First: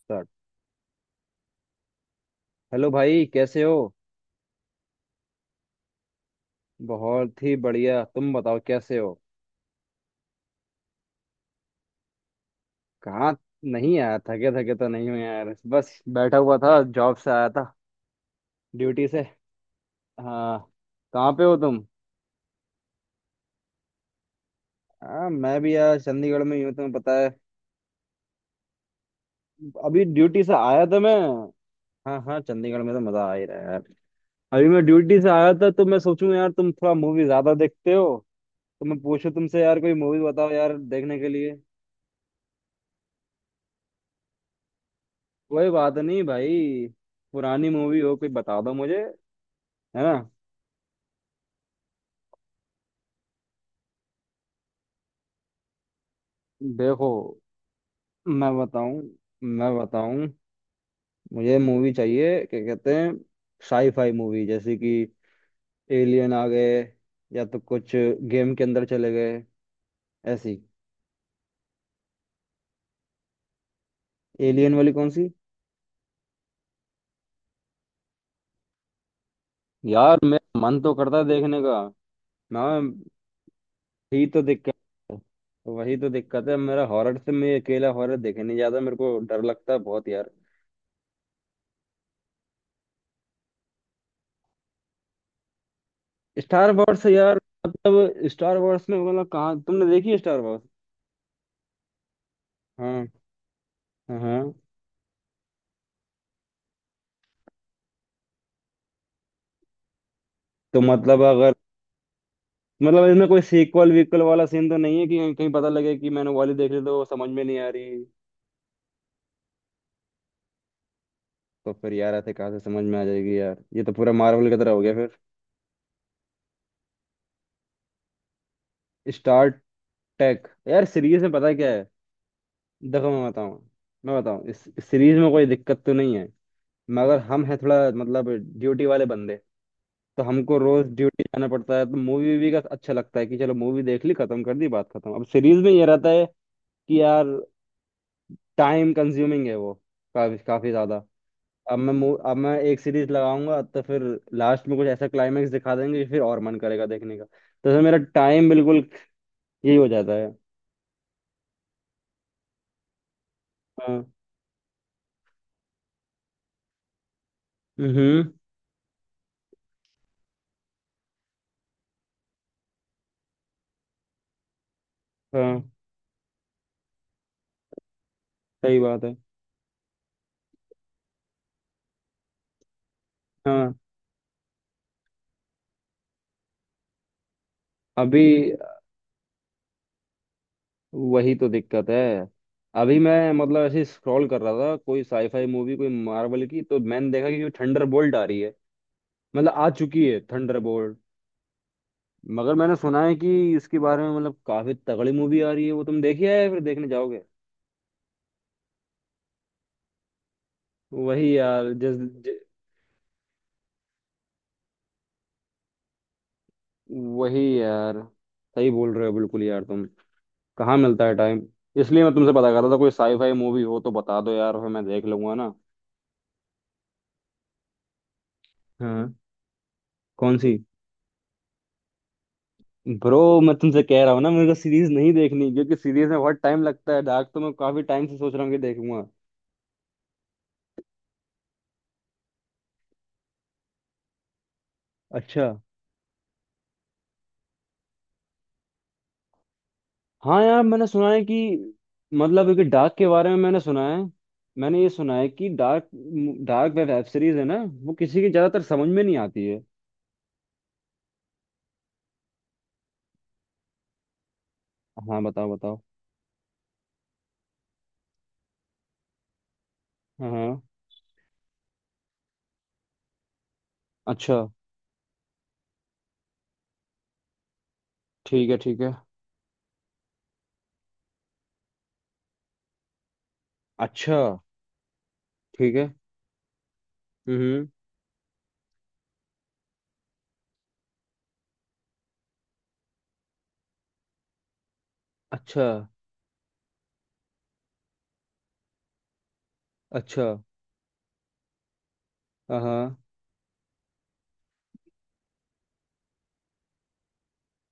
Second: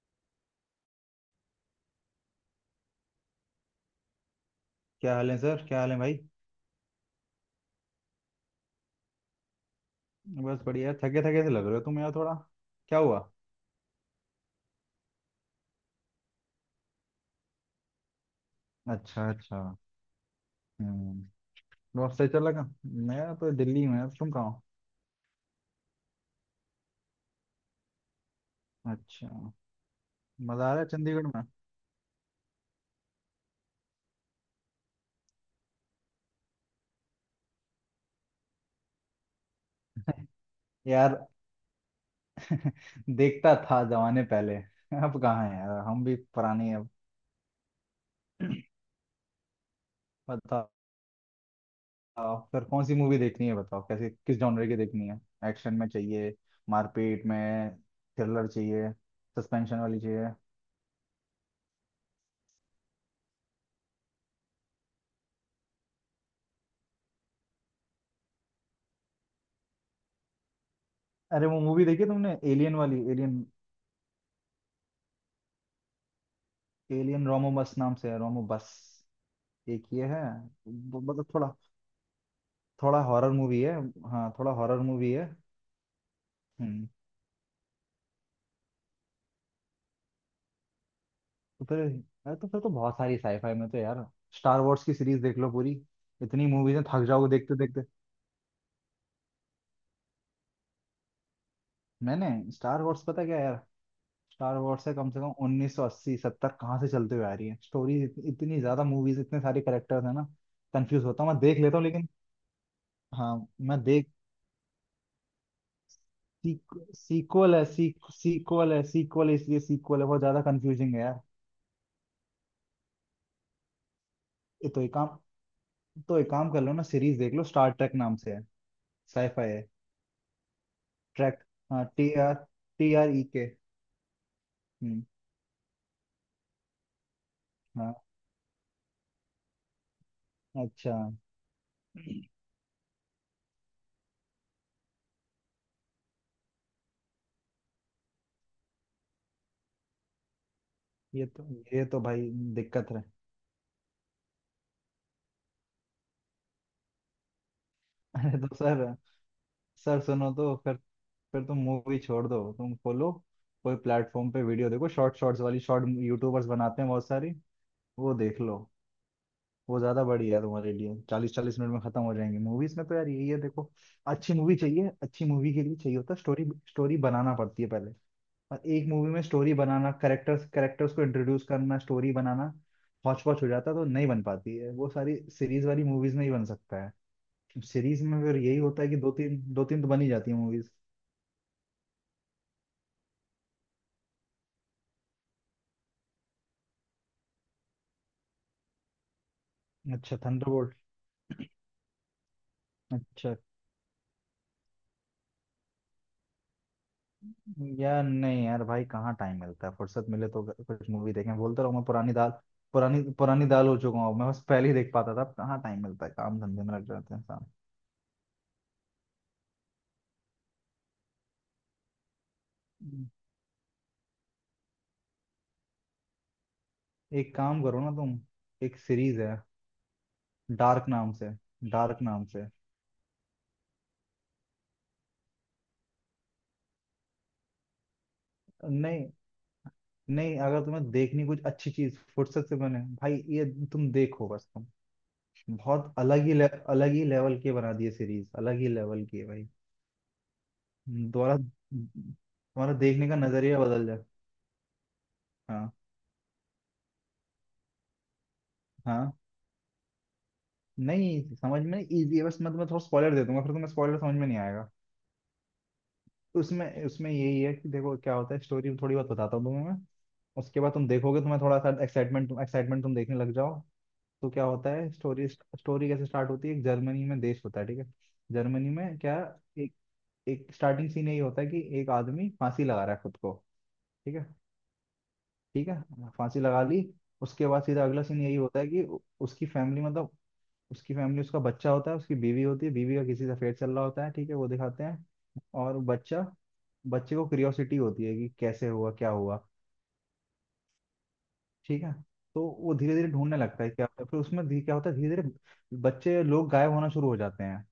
Start. Hello भाई कैसे हो। क्या हाल है सर? क्या हाल है भाई? बहुत ही बढ़िया। तुम बताओ कैसे हो। बस बढ़िया। थके थके से लग रहे हो तुम यार थोड़ा। क्या हुआ? कहाँ। नहीं आया थके थके तो नहीं हो यार, बस बैठा हुआ था, जॉब से आया था, ड्यूटी से। अच्छा अच्छा। हाँ। हम्म। कहाँ पे हो तुम? बहुत सही चल लगा। मैं तो दिल्ली में हूँ, तुम कहाँ हो? हाँ, मैं भी यार चंडीगढ़ में ही हूँ, तुम्हें पता है। अच्छा। अभी ड्यूटी से मजा आ रहा आया है था मैं। चंडीगढ़ में? हाँ हाँ, चंडीगढ़ में तो मजा आ ही रहा है यार। अभी मैं ड्यूटी से आया था तो मैं सोचूं यार, तुम थोड़ा मूवी ज्यादा देखते हो। तो मैं पूछूं तुमसे यार, कोई मूवी बताओ यार यार देखने के लिए। देखता था जमाने पहले अब कहाँ है कोई यार, बात हम भी नहीं पुराने हैं भाई। अब। पुरानी मूवी हो कोई बता दो मुझे। है ना। बताओ फिर, कौन सी मूवी देखनी है बताओ, कैसे, किस जॉनर की देखनी है? एक्शन में चाहिए? देखो, मारपीट में? थ्रिलर मैं चाहिए? बताऊं मैं सस्पेंशन वाली बताऊं चाहिए? मुझे मूवी चाहिए, क्या कहते हैं, साई फाई मूवी, जैसे कि एलियन आ गए, या तो कुछ गेम के अंदर चले गए, ऐसी। अरे वो मूवी देखी तुमने एलियन वाली, एलियन? एलियन वाली कौन सी? एलियन रोमोबस नाम से है, रोमोबस। एक ये यार है। मेरा मन तो ब- करता है मतलब थोड़ा, देखने का। मैं थोड़ा हॉरर मूवी है। ही हाँ तो थोड़ा दिक्कत हॉरर मूवी है। है। वही तो दिक्कत है मेरा, हम्म। हॉरर से मैं अकेला हॉरर देखे नहीं जाता, मेरे को डर लगता है बहुत यार। तो फिर? अरे तो फिर तो बहुत सारी साईफाई में तो यार। स्टार वॉर्स की सीरीज देख लो पूरी। इतनी स्टार मूवीज हैं, वॉर्स थक जाओगे यार। देखते देखते। मतलब स्टार वॉर्स में मतलब, कहाँ तुमने देखी है स्टार वॉर्स? मैंने स्टार वॉर्स, हाँ पता क्या यार, हाँ। स्टार वॉर्स है कम से कम 1980, सत्तर कहाँ से चलते हुए आ रही है। स्टोरीज इतनी, इतनी ज्यादा मूवीज, इतने सारे करेक्टर्स है ना। तो कंफ्यूज मतलब होता हूँ मैं, अगर, देख लेता हूँ लेकिन। मतलब इसमें कोई हाँ मैं सीक्वल देख, वीक्वल वाला सीन तो नहीं है कि कहीं कहीं पता लगे कि मैंने वाली देख ली तो वो समझ में नहीं आ रही। सीक्वल है, सीक्वल इसलिए सीक्वल है, बहुत ज्यादा कंफ्यूजिंग है यार। तो फिर यार ऐसे कहाँ से समझ में आ जाएगी यार, ये तो पूरा मार्वल की ये तरह हो तो एक गया काम, फिर। तो एक काम कर लो ना, सीरीज देख लो, स्टार ट्रेक नाम से है। साईफाई स्टार है। टेक यार, सीरीज में ट्रैक। पता है क्या हाँ है। टी आर टी देखो, आर ई मैं के। बताऊँ मैं बताऊँ इस हम्म। सीरीज में कोई दिक्कत तो नहीं है, मगर हम हैं थोड़ा, हाँ मतलब ड्यूटी वाले बंदे। तो हमको रोज अच्छा। ड्यूटी जाना पड़ता है, तो मूवी वूवी का अच्छा लगता है कि चलो मूवी देख ली खत्म कर दी बात खत्म। अब सीरीज में ये रहता है कि यार टाइम कंज्यूमिंग है वो, काफी काफी ज्यादा। ये तो ये तो भाई अब मैं एक दिक्कत है। सीरीज लगाऊंगा तो फिर लास्ट में कुछ ऐसा क्लाइमेक्स दिखा देंगे कि फिर और मन करेगा देखने का, तो फिर मेरा अरे टाइम तो बिल्कुल सर, यही हो सर जाता है। सुनो तो फिर तुम मूवी छोड़ दो, तुम खोलो कोई हाँ। प्लेटफॉर्म पे वीडियो देखो, शॉर्ट, शॉर्ट्स वाली, शॉर्ट यूट्यूबर्स बनाते हैं बहुत सारी, वो हम्म। देख लो। वो ज्यादा बढ़िया है तुम्हारे लिए, 40-40 मिनट में खत्म हो जाएंगी। मूवीज में तो यार यही है, देखो, अच्छी मूवी चाहिए, अच्छी मूवी हाँ, के लिए चाहिए होता है स्टोरी। स्टोरी बनाना पड़ती है पहले, और सही एक बात मूवी है। में स्टोरी बनाना, करेक्टर्स, करेक्टर्स को इंट्रोड्यूस करना, स्टोरी बनाना, हौच पौच हो जाता हाँ। है, तो नहीं बन पाती है वो। सारी सीरीज वाली मूवीज में ही बन सकता है। सीरीज में अभी फिर यही होता है कि दो तीन, दो तीन तो बन ही जाती है मूवीज। वही तो दिक्कत है। अभी मैं मतलब ऐसे स्क्रॉल कर रहा था, कोई साईफाई मूवी कोई मार्वल की, तो मैंने देखा कि थंडर बोल्ट आ रही है। मतलब आ चुकी अच्छा है थंडर थंडरबोल्ट। बोल्ट। मगर मैंने सुना है कि अच्छा। इसके बारे में मतलब काफी तगड़ी मूवी आ रही है वो, तुम देखी है या फिर देखने जाओगे? यार नहीं यार भाई, कहाँ टाइम मिलता है, फुर्सत मिले तो कुछ मूवी वही देखें, बोलते यार रहो। मैं जिस पुरानी दाल, पुरानी पुरानी दाल हो चुका हूँ मैं, बस पहले ही देख पाता था, अब कहाँ टाइम मिलता है, काम धंधे में लग जाते हैं वही इंसान। यार सही बोल रहे हो बिल्कुल यार तुम। कहाँ मिलता है टाइम। इसलिए मैं तुमसे पता कर रहा था, कोई हम्म। साई फाई मूवी हो तो बता दो यार, फिर मैं देख लूंगा ना। एक काम करो ना तुम, एक हाँ, सीरीज है, कौन सी? डार्क नाम से, डार्क नाम से। ब्रो, मैं तुमसे कह रहा हूँ ना, मेरे को सीरीज नहीं देखनी क्योंकि सीरीज में बहुत टाइम लगता है। डार्क तो मैं काफी टाइम से सोच रहा हूँ कि देखूंगा। नहीं नहीं, अगर तुम्हें देखनी कुछ अच्छी चीज फुर्सत से, बने भाई ये, तुम देखो बस तुम। अच्छा। बहुत अलग ही ले, अलग ही लेवल की बना दी है सीरीज, अलग ही लेवल की है भाई। हाँ यार, मैंने सुना है कि, दोबारा मतलब कि तुम्हारा डार्क के देखने का बारे में नजरिया मैंने सुना बदल है। जाए। मैंने ये सुना है कि हाँ डार्क, डार्क वेब सीरीज है ना, वो किसी की ज्यादातर समझ में हाँ नहीं आती है। नहीं, समझ में इजी है, बस मैं तुम्हें थोड़ा स्पॉइलर दे दूंगा, फिर तुम्हें स्पॉइलर समझ में नहीं आएगा। हाँ, बताओ बताओ। तो उसमें, उसमें यही है कि देखो क्या होता है, स्टोरी थोड़ी बहुत बताता हूँ तुम्हें मैं। हाँ। उसके बाद तुम देखोगे, तुम्हें थोड़ा सा एक्साइटमेंट, एक्साइटमेंट तुम देखने लग जाओ। तो अच्छा। क्या होता है, स्टोरी, स्टोरी कैसे स्टार्ट होती है, एक जर्मनी में देश होता है, ठीक है। ठीक है जर्मनी ठीक है। में क्या, एक, एक स्टार्टिंग सीन यही होता है कि एक आदमी फांसी लगा रहा है खुद को। ठीक अच्छा। है, ठीक ठीक है। है, फांसी लगा ली। उसके बाद हम्म। सीधा अगला सीन यही होता है कि उसकी फैमिली, मतलब उसकी फैमिली, उसका बच्चा होता है, उसकी बीवी होती है, बीवी का किसी से अफेयर चल रहा होता है, ठीक है, वो दिखाते हैं। अच्छा और बच्चा, बच्चे को क्यूरियोसिटी होती है कि कैसे हुआ, क्या हुआ, अच्छा। ठीक है। तो वो धीरे हाँ। धीरे ढूंढने लगता है क्या होता है, फिर उसमें क्या होता है, धीरे धीरे बच्चे लोग गायब होना शुरू हो जाते हैं।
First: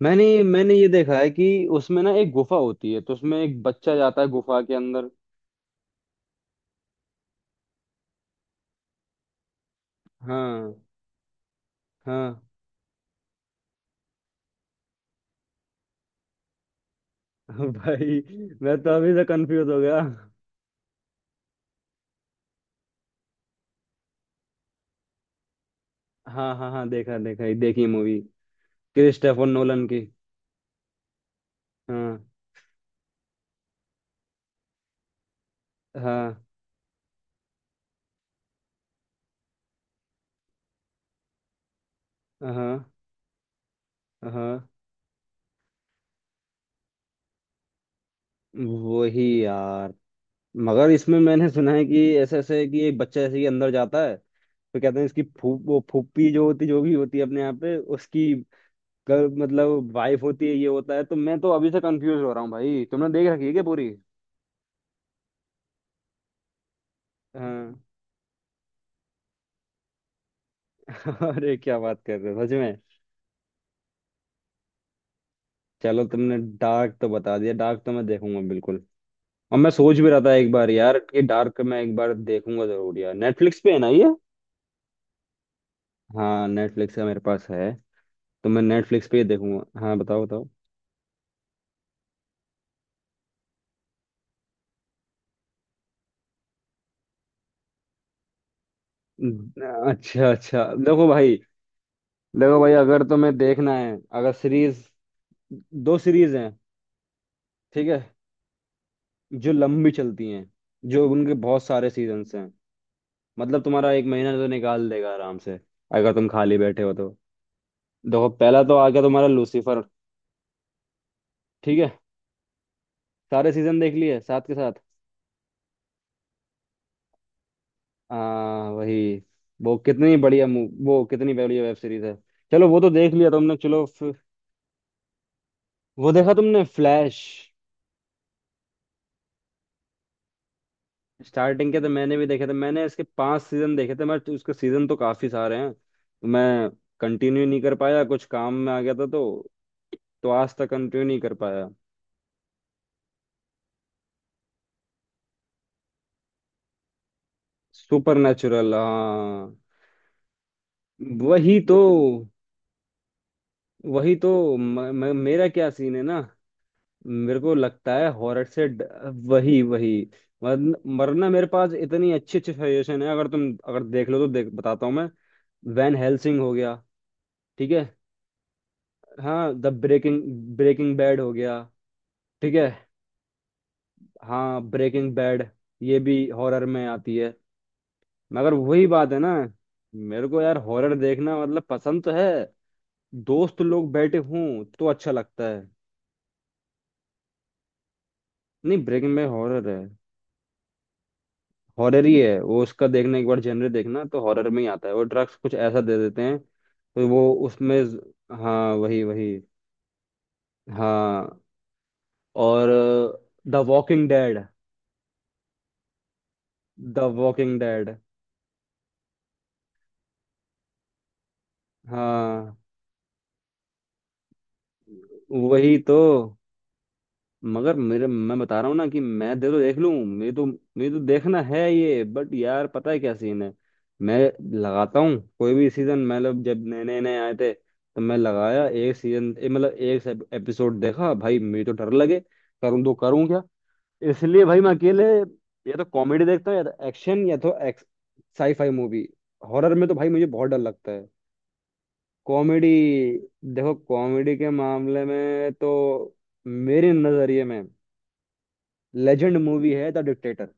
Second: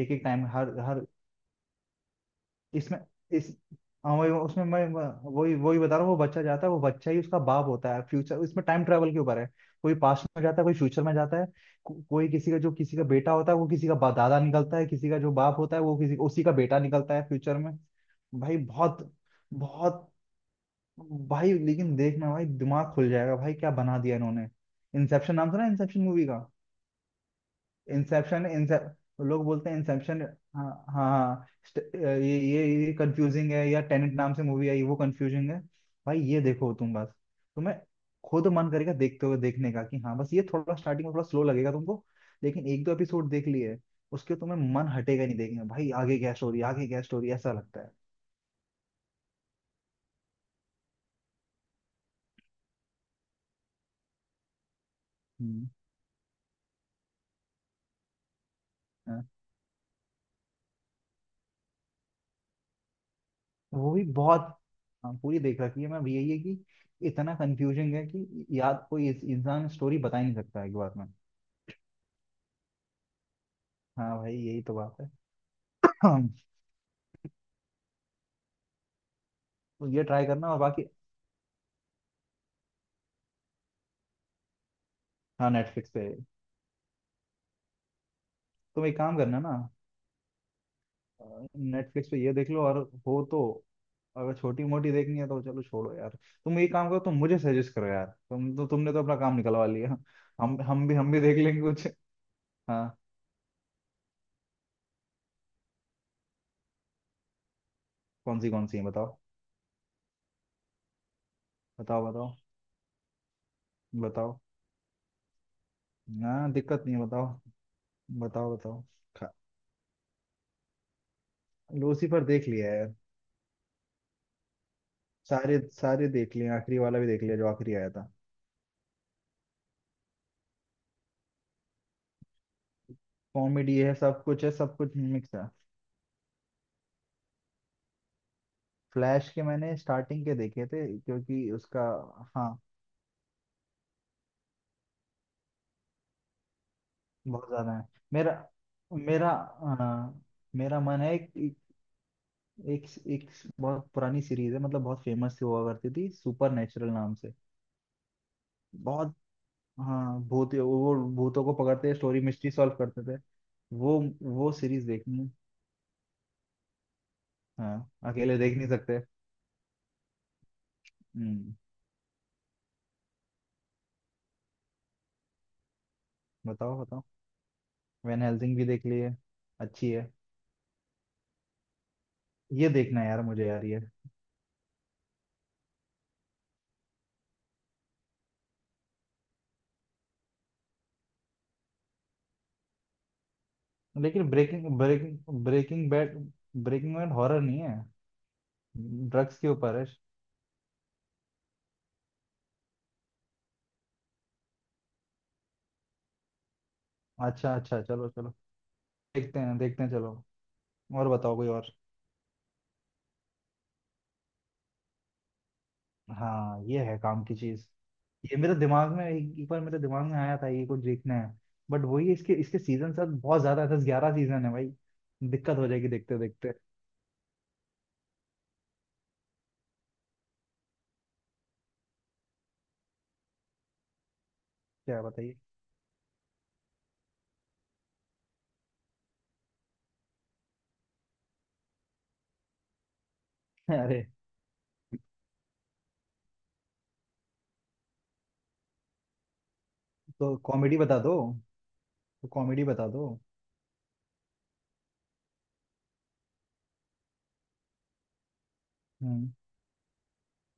एक एक मैंने टाइम मैंने हर ये हर देखा है कि उसमें ना एक गुफा होती इसमें है तो उसमें इस एक बच्चा हाँ जाता है वही गुफा उसमें के अंदर। मैं- वही वही बता रहा हूँ, वो बच्चा जाता है, वो बच्चा ही उसका बाप होता है फ्यूचर, इसमें टाइम ट्रेवल के ऊपर है। कोई पास्ट में जाता है, हाँ कोई फ्यूचर में जाता है। कोई हाँ। किसी का, जो किसी का बेटा होता है वो किसी का दादा निकलता है, किसी का जो बाप होता है वो किसी उसी का बेटा निकलता है फ्यूचर में। भाई, भाई मैं तो बहुत, अभी से कंफ्यूज हो गया। बहुत भाई लेकिन देखना भाई, दिमाग खुल जाएगा भाई, क्या बना दिया इन्होंने। इंसेप्शन नाम सुना है? इंसेप्शन मूवी का, हाँ हाँ हाँ, देखा देखा, ये देखी मूवी, इंसेप्शन, लोग क्रिस्टोफर बोलते हैं नोलन की। इंसेप्शन। हाँ हाँ, हाँ, हाँ ये कंफ्यूजिंग है, या टेनेंट नाम से मूवी आई, वो कंफ्यूजिंग है भाई। ये हाँ देखो तुम बस, तुम्हें खुद मन करेगा देखते हुए देखने का कि हाँ, बस ये थोड़ा स्टार्टिंग में थोड़ा स्लो लगेगा तुमको, लेकिन हाँ एक दो एपिसोड देख लिए उसके, तुम्हें हाँ। मन हटेगा नहीं देखने का, भाई आगे क्या स्टोरी, आगे क्या स्टोरी, ऐसा लगता है। वही यार, मगर इसमें मैंने सुना है कि ऐसे ऐसे कि एक बच्चा ऐसे ही अंदर जाता है, तो कहते हैं इसकी फू हम्म। वो फूफी जो होती जो भी होती है अपने यहाँ पे, उसकी हाँ, मतलब वाइफ होती है, ये होता है। तो मैं तो अभी से कंफ्यूज हो रहा हूँ भाई, तुमने देख रखी है क्या पूरी? वो भी बहुत। हाँ, पूरी देख रखी है मैं भी। यही है कि इतना हाँ। कंफ्यूजिंग है कि याद, कोई इंसान स्टोरी बता ही नहीं सकता एक बार में। अरे क्या बात कर रहे हो सच में। हाँ भाई, यही तो बात चलो, है। तुमने डार्क तो बता दिया, डार्क तो मैं देखूंगा बिल्कुल। और मैं तो सोच ये भी रहा ट्राई था करना एक और बार बाकी। यार कि डार्क मैं एक बार देखूंगा जरूर यार, नेटफ्लिक्स पे है ना ये? हाँ नेटफ्लिक्स पे। हाँ, नेटफ्लिक्स का मेरे पास है। तो मैं तुम एक नेटफ्लिक्स काम पे ही करना ना, देखूंगा। हाँ, बताओ बताओ। नेटफ्लिक्स पे ये देख लो, और हो तो, अगर छोटी मोटी देखनी है तो चलो छोड़ो यार। तुम एक काम करो, तुम मुझे सजेस्ट करो यार, तुम तो, तुमने तो अपना काम निकलवा लिया। अच्छा हम, अच्छा। हम भी देखो हम भी देख भाई लेंगे कुछ। देखो भाई हाँ। अगर तुम्हें देखना है, अगर सीरीज, दो सीरीज हैं, ठीक है, कौन सी, कौन सी है, बताओ जो लंबी चलती हैं, जो उनके बहुत सारे बताओ। बताओ सीजन्स हैं, मतलब तुम्हारा एक महीना बताओ। तो निकाल देगा आराम से, अगर तुम हाँ खाली बैठे दिक्कत हो नहीं है, तो। बताओ। देखो, बताओ पहला तो बताओ। आ गया तुम्हारा खा- लूसीफर। ठीक है। लूसीफर देख लिया है यार। सारे सीजन देख लिए साथ के साथ। सारे, सारे देख लिए, आखिरी वाला भी देख लिया जो आखिरी आया था। आ, वही। वो कितनी बढ़िया वेब सीरीज है। चलो, वो तो देख लिया तुमने, कॉमेडी चलो है, फिर-। सब कुछ है, सब कुछ मिक्स है। वो देखा तुमने फ्लैश? फ्लैश के मैंने स्टार्टिंग के देखे थे, क्योंकि स्टार्टिंग के उसका, तो मैंने भी देखे हाँ थे, मैंने इसके 5 सीजन देखे थे, उसके सीजन तो काफी सारे हैं तो मैं कंटिन्यू बहुत नहीं कर ज्यादा है। पाया, कुछ मेरा काम में आ गया था मेरा तो। अ, तो आज तक मेरा मन कंटिन्यू है नहीं कर कि पाया। एक, एक बहुत पुरानी सीरीज है, मतलब बहुत फेमस हुआ करती थी, सुपर नेचुरल नाम से। सुपर नेचुरल, बहुत, हाँ। हाँ भूत, वो भूतों को वही तो पकड़ते, स्टोरी मिस्ट्री सॉल्व करते थे। वो वही वो तो म, सीरीज म, देखनी है। मेरा क्या सीन है ना। मेरे को हाँ लगता है अकेले हॉरर देख से नहीं ड, सकते। वही वही। वरना मेरे हम्म। पास इतनी अच्छी अच्छी सजेशन है, अगर देख लो तो देख बताता हूँ मैं। वैन हेल्सिंग हो गया। बताओ बताओ। ठीक है। वैन हेल्सिंग भी देख ली है। हाँ, द अच्छी है। ब्रेकिंग ब्रेकिंग बैड हो गया। ठीक है। ये देखना है यार मुझे यार, ये हाँ, ब्रेकिंग बैड ये भी हॉरर में आती है, मगर वही बात है ना, मेरे को यार हॉरर देखना मतलब पसंद तो है, दोस्त लोग बैठे लेकिन हों ब्रेकिंग, तो अच्छा ब्रेकिंग लगता है। Breaking Bad, Breaking Bad horror नहीं है, नहीं, ब्रेकिंग बैड ड्रग्स के हॉरर ऊपर है। है। हॉरर ही है वो, उसका देखना एक बार जनरे देखना तो हॉरर में ही आता है वो, ड्रग्स कुछ ऐसा दे देते हैं तो वो अच्छा उसमें। अच्छा, चलो चलो, हाँ, वही वही। देखते हैं चलो। और बताओ, हाँ। कोई और? और द वॉकिंग डेड। हाँ ये है द काम की वॉकिंग चीज। डेड। ये मेरे दिमाग में एक, एक बार मेरे दिमाग में आया था, ये कुछ देखना है। बट वही है, इसके, हाँ, इसके सीजन सब बहुत ज्यादा है, 10-11 सीजन है भाई, दिक्कत हो वही जाएगी तो। देखते देखते। मगर मेरे, मैं बता रहा हूँ ना कि मैं दे तो देख लूँ, मेरे तो देखना है ये, बट यार पता है क्या सीन है। मैं लगाता क्या हूँ बताइए। कोई भी सीजन, मतलब जब नए नए नए आए थे, तो मैं लगाया एक सीजन, मतलब एक एपिसोड देखा भाई, मेरे तो डर लगे, करूँ तो करूँ क्या। अरे इसलिए भाई मैं अकेले, या तो कॉमेडी देखता हूँ, या तो एक्शन, या तो एक्स, साईफाई मूवी, हॉरर में तो भाई मुझे तो बहुत डर कॉमेडी लगता बता है। दो, तो कॉमेडी कॉमेडी? बता दो। देखो, कॉमेडी के मामले में तो, मेरे नजरिए में हम्म। लेजेंड मूवी है द डिक्टेटर,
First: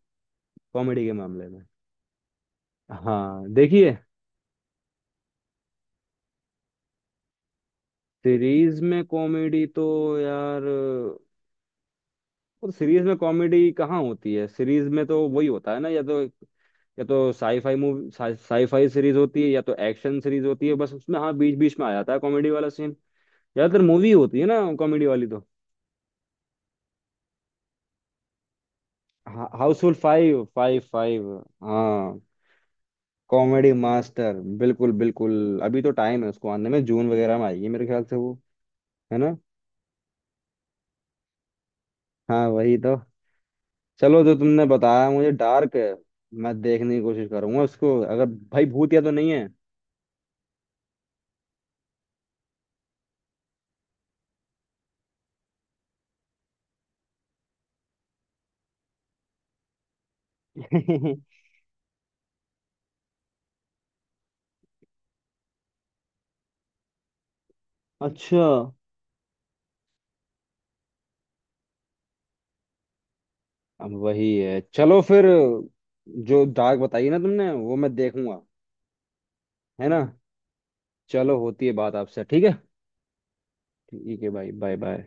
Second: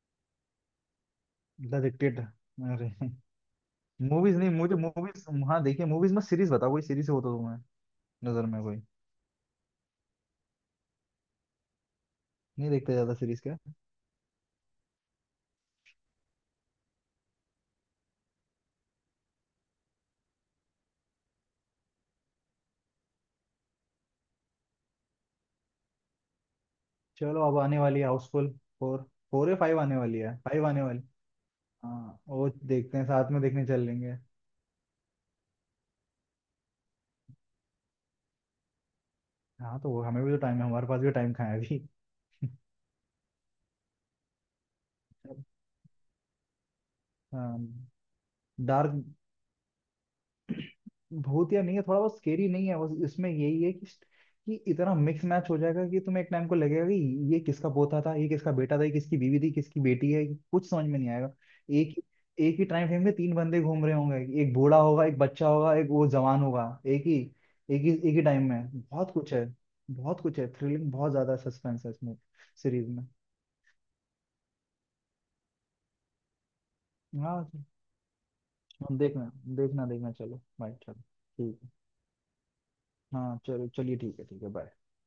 कॉमेडी के मामले में। The Dictator? अरे हाँ, देखिए। मूवीज नहीं, मुझे मूवीज, हाँ देखिए, मूवीज में, सीरीज बताओ, कोई सीरीज हो तो तुम्हें नजर में सीरीज कोई, में कॉमेडी तो यार, और नहीं देखते सीरीज ज्यादा में सीरीज क्या। कॉमेडी कहाँ होती है? सीरीज में तो वही होता है ना, या तो साईफाई सीरीज होती है या तो एक्शन सीरीज होती है, बस उसमें हाँ बीच बीच में आ जाता है कॉमेडी वाला सीन। ज्यादातर मूवी होती है ना कॉमेडी वाली तो। चलो अब आने वाली है हाउसफुल फोर, फोर या फाइव हाउसफुल आने वाली है, फाइव फाइव फाइव आने वाली। फाइव हाँ, हाँ वो देखते हैं, साथ में देखने कॉमेडी चल लेंगे। मास्टर, बिल्कुल बिल्कुल अभी तो टाइम है उसको आने में, जून वगैरह में आएगी मेरे ख्याल से वो, है ना। हाँ तो वो, हमें भी तो टाइम है, हमारे पास भी टाइम कहाँ है अभी। हाँ, वही तो। चलो, जो तुमने बताया मुझे डार्क है, मैं देखने की कोशिश हाँ। करूंगा उसको अगर। भाई भूतिया डार्क तो नहीं है? भूतिया नहीं है, थोड़ा बहुत स्केरी नहीं है, बस इसमें यही है कि इतना मिक्स मैच हो जाएगा कि तुम्हें एक टाइम को लगेगा कि ये किसका पोता था, ये किसका बेटा था, ये किसकी बीवी थी, किसकी बेटी है, कुछ समझ में नहीं आएगा। एक, एक ही टाइम फ्रेम में तीन बंदे घूम रहे होंगे, एक बूढ़ा होगा, एक बच्चा होगा, एक वो जवान होगा, एक ही, एक ही अच्छा, टाइम में बहुत कुछ है, बहुत कुछ है, थ्रिलिंग, बहुत ज्यादा सस्पेंस है इसमें, सीरीज में। अब वही है, चलो फिर। जो डार्क बताई ना हाँ तुमने वो मैं देखूंगा। देखना, देखना है ना, देखना, चलो बाय, चलो चलो, ठीक होती है। है बात आपसे, ठीक है। हाँ चलो, चलिए ठीक ठीक है, है ठीक है भाई, बाय। Bye bye.